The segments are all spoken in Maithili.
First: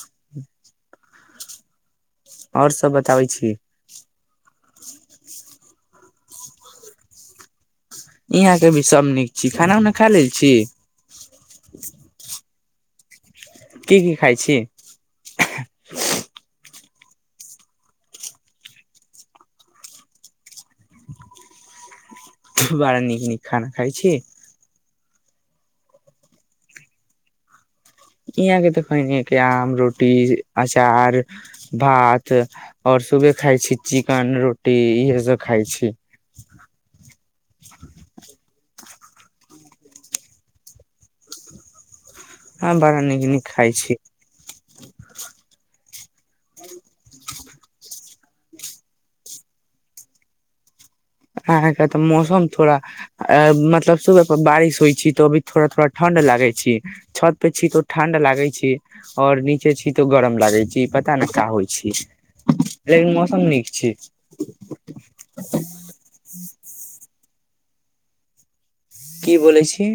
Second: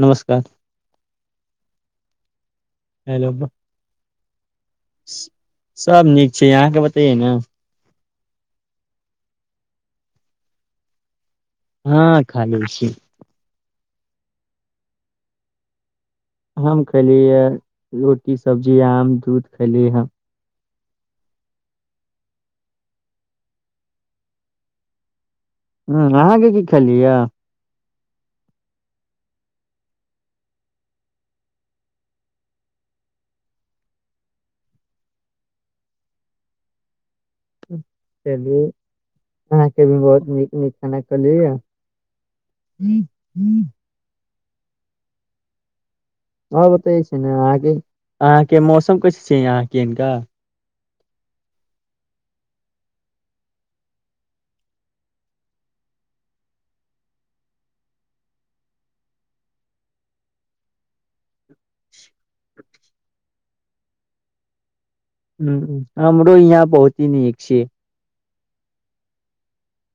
नमस्कार आओर सब बताबै हेलो छी सब नीक से अहाँके बतैयए ने यहाँके भी सब नीक छी खाना उना खा लेल छी हँ खाली [inaudible] की की खाहै छी हम खलीयै रोटी सब्जी आम दूध खेली ह बड़ा नीक नीक खाना खइ छी ह अहाँके की खेलियैए यहाँ के तऽ कहैने के आम रोटी अचार भात और सुबह खााय छी चिकन रोटी इहे सब खााय छी चलू अहाँके भी बहुत नीक नीक खाना कलिय हँ बड़ा नीक नीक खाइ छी [inaudible] ह बतै छै ने अहाँके अहाँके मौसम कैसे छिय अहाँके हिनका अहाँके तऽ मौसम थोड़ा मतलब सुबह पर बारिश होइ छी तो अभी थोड़ा थोड़ा ठण्ड लागे छी छत पे छी तो ठण्ड लागे छी और नीचे छी तो गरम लागे छी पता ने का होइ छै मौसम नीक छै ह आ यहाँ पहुँची नीक छै की बोलै छी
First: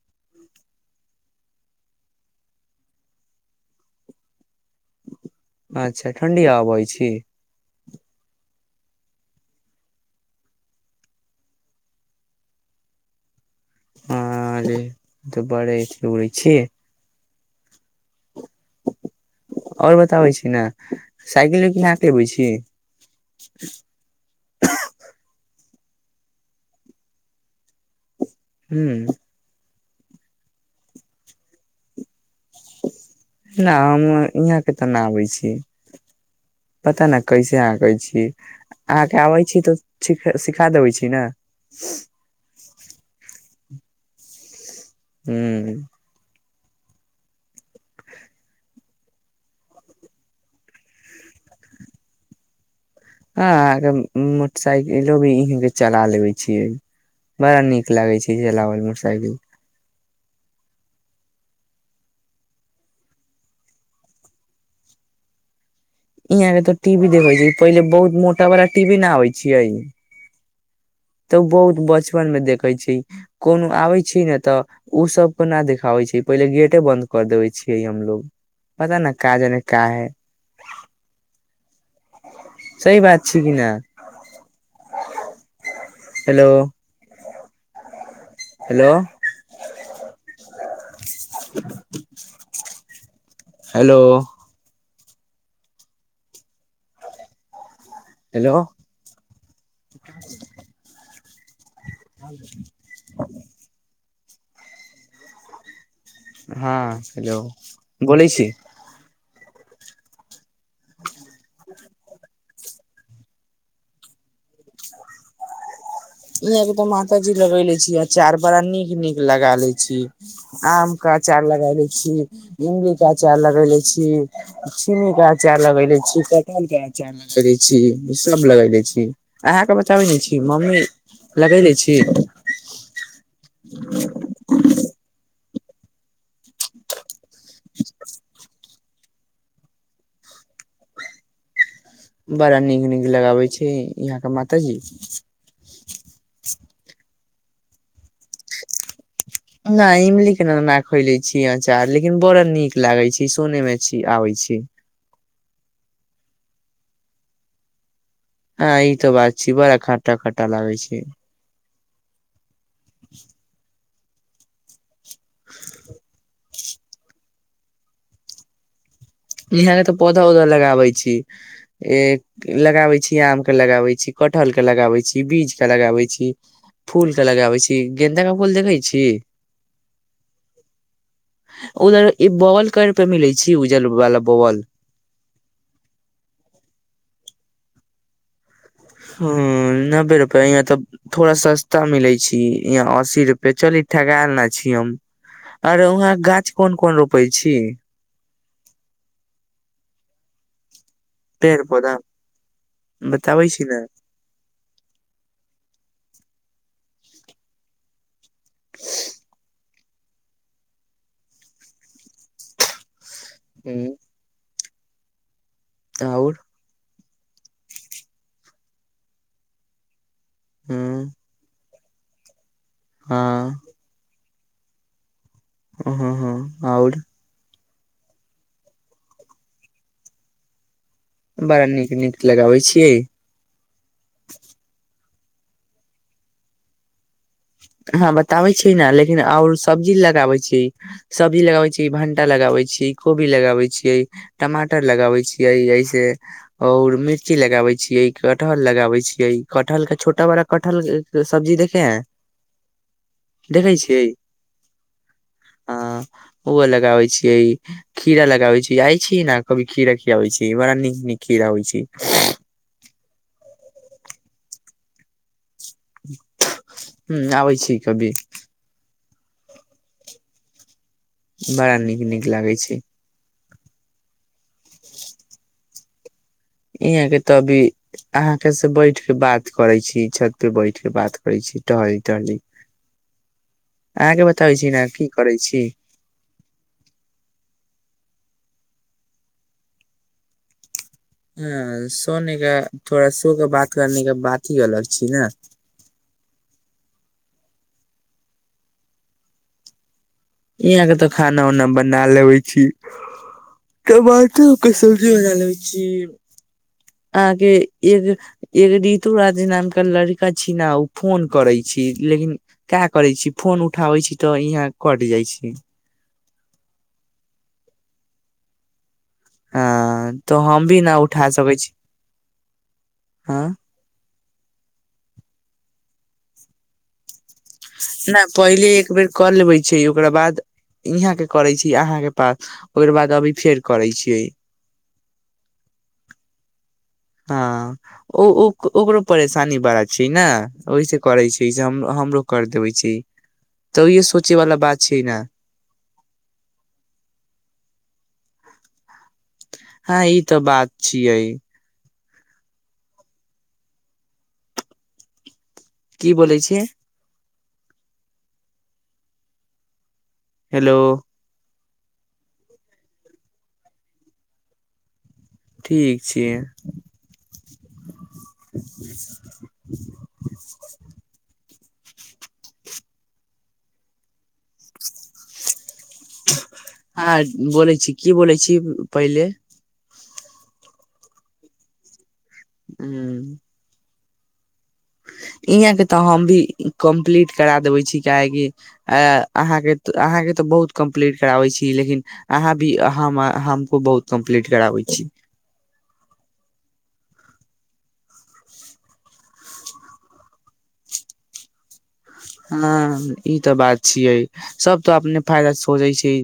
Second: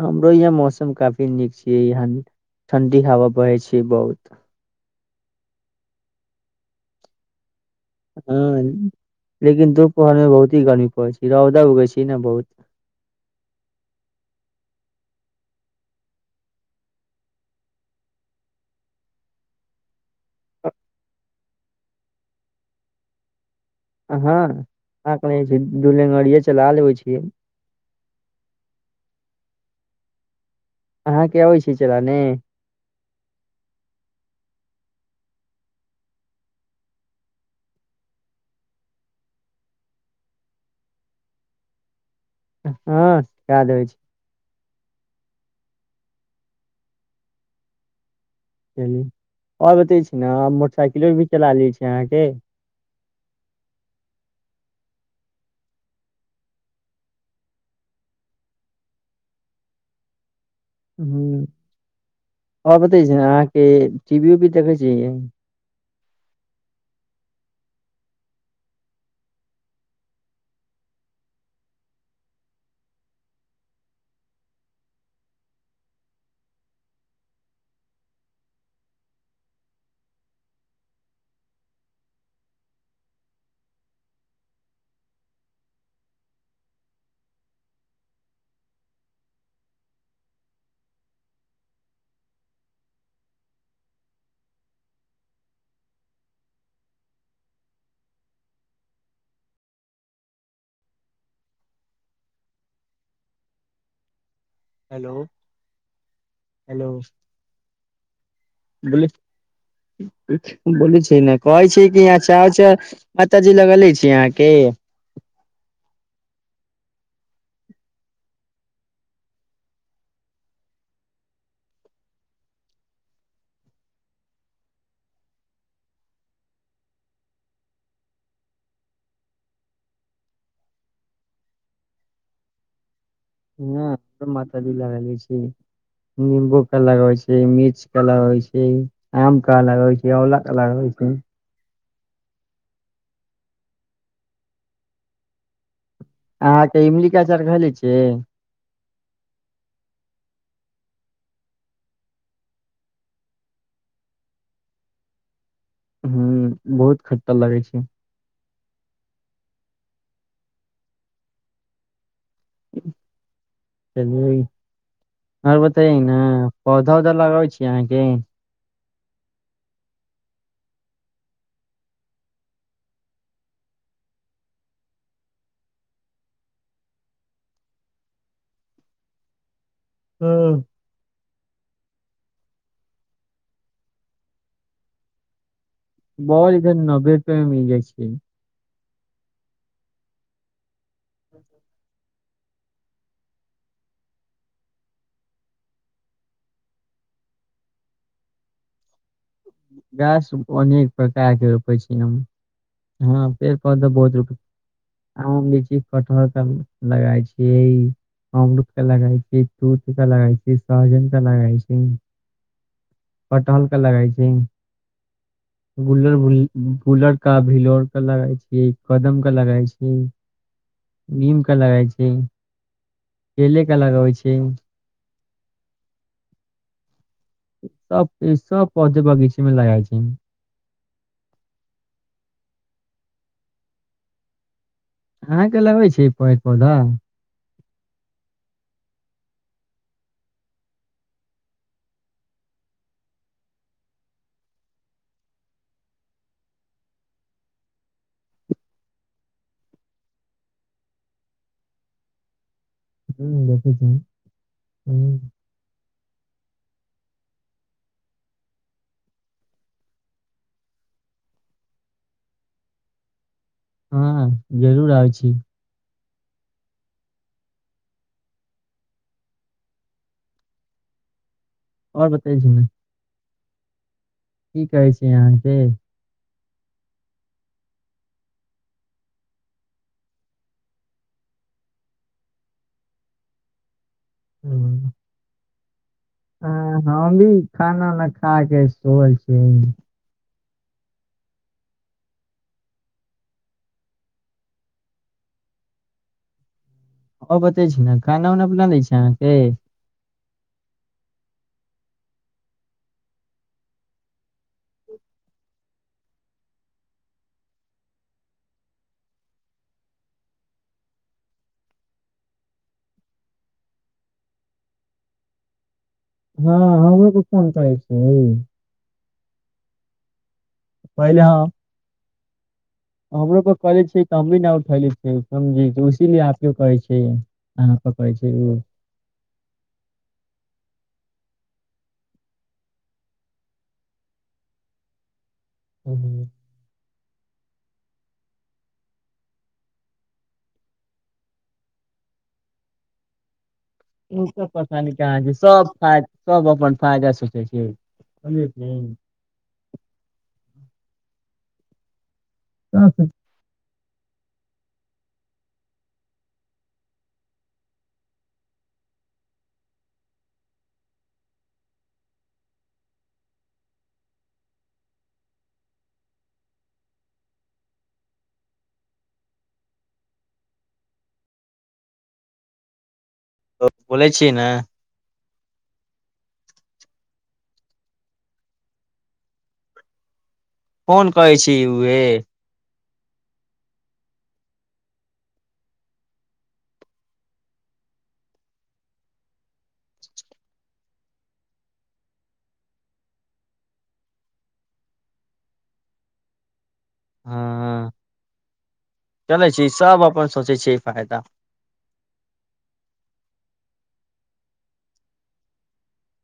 हमरो यहाँ मौसम काफी नीक छियै यहाँ ठण्डी हवा बहै छै बहुत अच्छा ठण्डी बैह छी हँ लेकिन दुपहरमे बहुत ही गर्मी पड़ै छै रौदा उगै छै ने बहुत आरे त बड़े घै छी आओर बताबै छी ने साइकिलो किह के लबै छी हँ आक दुलेगड़े चला लेबै छियै हू अहाँके अबैत छै चलाने नहि हम यहाँ के तऽ नहि आबैय छी पता नहि कैसे अहाँ कहय छी अहाँके आबैय छी तऽ सिखा देबैय छी ने हँ याद होइ छी हू चल और बतै छी ने मोटरसाइकिलो भी चला लेै छी अहाँके हँ अहाँके मोटरसाइकिलो भी इ के चला लेबे छियै बड़ा नीक लागे छै चलाबयमे मोटरसाइकिल ह आओर बतै छी अहाँके टी वी उवी देखै छीहि यहा के तऽ टीवी देखे छै पहिले बहुत मोटा बाला टीवी न आबै छैै तऽ बहुत बचपन मे देखै छै कोनो आबैय छी ने तऽ ओ सबके न देखाबै छै पहिले गेटे बन्द कर देबे छियै हमलोग पता न काजाने का है सही बात छी कि न हेलो हेलो हेलो हेलो ह हेलो हँ हेलो गै छी छै बोल छी नहि कहै छी ह च माताजी लगले छी यहाँ के मात जी लगेले छी अचार बड़ा नीक नीक लगा ले छी आम के अचार लगा ले छी इमली के अचार लगाबे छी छिमी के अचार लगाबे छी कटहल के अचार लगबे छी सब लगले छी अहाँ के बताबे ने छी मम्मी लागय दैय छी ह माती लग ले छै निमबू क अलग होइ छै मिर्च क अलग होइ छै आम का अलग होइ छै औला के अलग होइ छै बड़ा नीक नीक लगाबै छै यहाँ के मातााजी अहाँके इमल का चाउर घले छिय नहि इमली के नना खोले छीय अचार लेकिन बड़ा नीक लागे छै सुने मे छी आबै छी ह बहुत खटटा लागै छै हँ ई तो बात छै बरा खाटा खाटा लागै छै [inaudible] चल आओर बतै ने पौधा उधा लगाबै छीय अहाँकी यहाँ के तऽ पौधा उधा लगाबै छी ए लगाबै छी आम के लगाबै छी कठहल के लगाबै छी बीज के लगाबै छी फूल के लगाबै छी गेंन्दा के फूल देखैय छी हँ उधर ई बगल कार पे मिलै छै उजल बाल बअल बॉल इधर नब्बे रुपआ मे मिल जाइ छै ह नब्बे रुपआ यहाँ तऽ थोड़ा सस्ता मिलै छी यहाँ अस्सी रुपए चल ई ठगा लना छी हम आरे वहा गाछ कोन कोन रोपे छी गाछ अनेक प्रकार के पेड़ रोपे छी पौधा हम हँ बताबै पेड़ छी ने पौधा बहुत रोप आमो लीची कटहर सब लगाय छियै अमरुदके लगाइ छै दूध त लगाइ छी सहजनता लगाइ छी पटहलका लगाई छै बुललर और ब बुलर का भिलोर के लगाई छी कदम केा लगाई छी ह नीमका लगइ छै क हँ केलके अलग होइ छै [inaudible] ह हँ आओर सब सब पौधे बगीचामे लगा छै बड़ा नीक नीक लगाबै छियै अहाँके लगै छै पेड़ पौधा हँ बताबैत छीयै ने लेकिन आओर सब्जी लगाबैत छीै सब्जी लगाबैत छीयै भण्टा लगाबैत छीयै कोबी लगाबैत छियै टमाटर लगाबैत छियै ऐसे आओर मिर्ची लगाबैत छियै कटहल लगाबैत छियै कटहरके छोटा बड़ा कटहर सब्जी देखे है हुं देखै देखे छी छिय हुं आ ओहो लगाबै छियै खीरा लगाबै छी जाइ छी ने कभी खीरा खीयाबै छै बड़ा नीक नीक खीरा होइ छै हँ जरूर आब छी ह आबै छी कभी बड़ा नीक और नीक बताई छी लागै ने छै की कहै छ अहाँके यहाँ के तऽ अभी अहाँ के से बैठ के बात करै छी छत पे बैठ के बात करै छी टहली टहली अहाँके बताबै छी ने की करै छी ह हम भी खाना ने खा के सल छी ह सोने के थोड़ा शो कऽ बात करने के बात ही अलग छी ने ओ बतै छी ने खाना उना बना लै छै अहाँके यहाँ के तऽ खाना उना बना लेबे छी टमाटर के सब्जी बना लेबे छी अहाँके एक एक ऋतु राज नामके लड़िका छी ने ओ फोन करै छी लेकिन क करै छी फोन उठाबै छी तऽ यहाँ कट जाइ छी हँ हमरोके फोन करै छी हँ तऽ हम भी नहि पहले उठा हम सकै छी हमरो हँ पर कले छी तऽ हम भी न उठले छैझ इसीलिए आप केो कहै छै अहाँ पर कहै नहि छै ओ पहिले एक बेर कर लेबै छै ओकरा बाद यहाँ के करै छी अहाँके पास ओकर बाद अभी फेर करै छियै ह हँ ओ ओकरो परेशानी बड़ा छै ने ओहिसँ करै छै से हम हमरो कर देबै छै तऽ इे ई सोचे सब वाला बात परेशानी ने कहाँ छै सब फ सब अपन फायदा सोचै छै कलत [unintelligible] हँ ई तऽ बात छियै हछा की बोलै छै हेलो ठीक छै [inaudible] तऽ बोलय छी ना हँ बोलय छी की बोलय छी पहिले कोन कहै छी उहे हू इहाँके तऽ हम भी कम्प्लीट करा देबैय छी काहेकि अहाँके अहाँके तऽ बहुत कम्प्लीट कराबै छी लेकिन अहाँ भी हमको बहुत कम्प्लीट कराबै छी हँ चलै छी सभ अपन सोचैय छियै फायदा हँ ई तऽ बात छियै सभ तऽ अपने फायदा सोचै छै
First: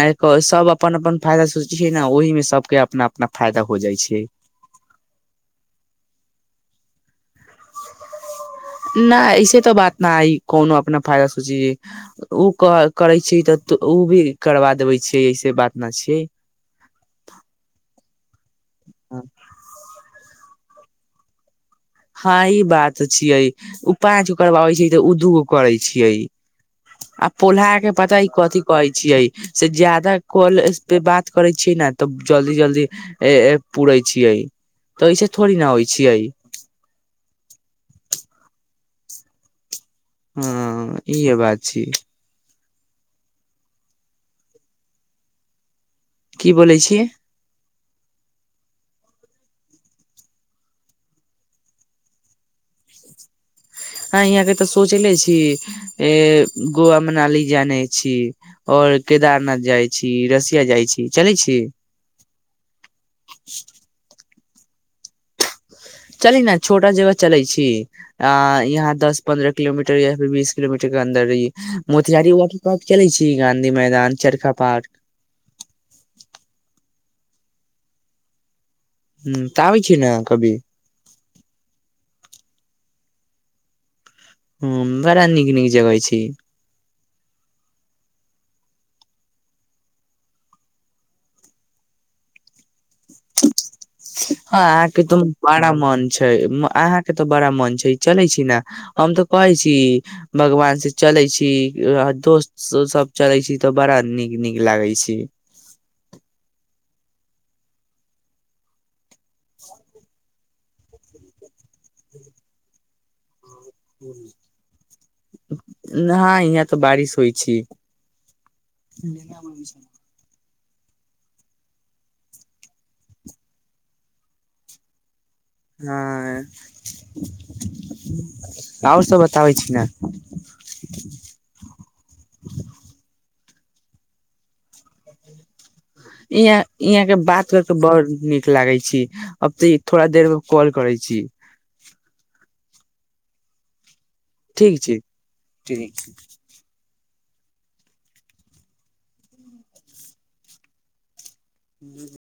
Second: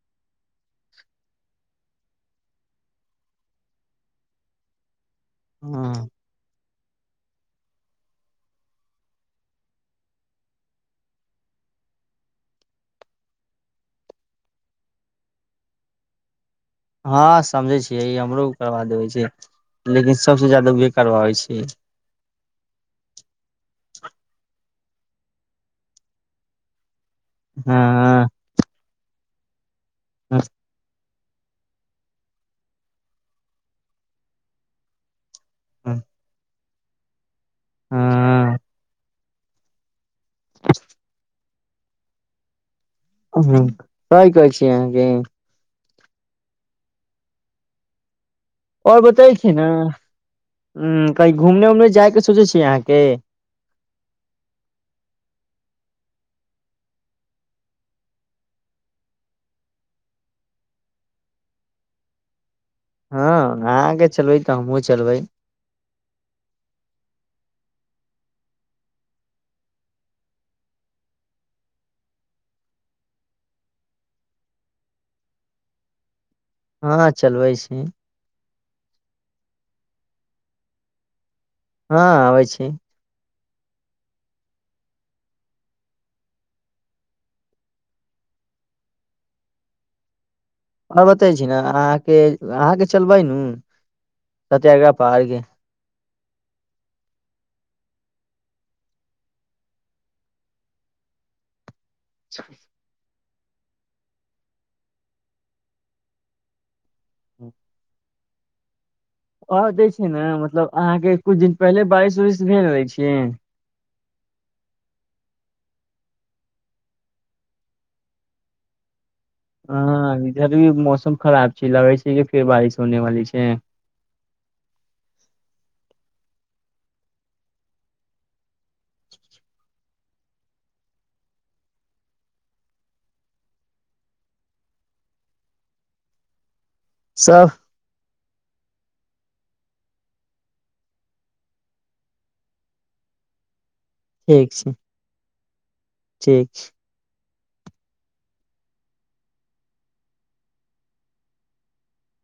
नहि सभ अपन अपन फायदा सोचैय छै ने ओहिमे सभके अपना अपना फायदा हो जाइ छै हँ नहि ऐसे तऽ बात नइ कोनो अपना फायदा सोची ओ करै छी तऽ ओ भी करबा देबे छियै ऐसे बात न छिय हँ समझै छियै ई हमरो करबा देबे छै लेकिन सबसँ ज्यदा बेकार भै छै हँ ई बात छिय अ ओ पाँच उकब होै छै उद्योग करै छियै आ पोलहा के पता ई हँ कथी कहैय छियै से ज्यादा हँ कॉलस पे बात करै छीयै ने तऽ जल्दी जल्दी पूरे छियै तऽस थोड़ी न होइ हँ छियै हँ ह ईह बात छी ह कइ कहै छी अहाँके की बोै छी ओर बतै छी ने कही घूमने उमने जाय के सोचै छी अहाँके हँ यहाँ के तऽ सोचले छी अ गोवा मनाली जाने छी आओर केदारनाथ जाइ छी रसिया जाइ छी चलै छी अहाँ के चलबे तऽ हमहु चलबै चली ने छोटा जगह चलैय छी आ यहाँ दस पन्द्रह किलोमीटर या फिर बीस किलोमीटर के अन्दर ह मोतिहारी वाटर पार्क चलैय छी गाँधी मैदान चरखा पार्क हँ चलबैय छी ह तऽ आबैय छिय ने कभी हँ आबैय छी ह बड़ा नीक नीक जगह छी अ बतै छी ने अहाँके अहाँके चलबै नू हँ सत्याग्रह अहाँके तऽ पहाड़ के बड़ा मन छै अहाँके तऽ बड़ा मन छै चलै छी ने हम तऽ कहै छी भगवान से चलै छी दोस्त सब चलै छी तऽ बड़ा नीक नीक लागय छी आर जेै छै ने मतलब अहाँके किछु दिन पहिले बारिश उरिश भेज दै छियै न इहाँ तऽ बारिश होइ छी हमर वि हँ इधर भी मौसम खराब छै लगै छै कि फेर बारिश होने वाली छै हँ आओर सब बताबै छी ने इह यहाँ के सब बात हो तऽ बड़ नीक लागै छी अब तऽ थोड़ा देर मे कॉल करै छी ठीक छै ठीक ठीक ह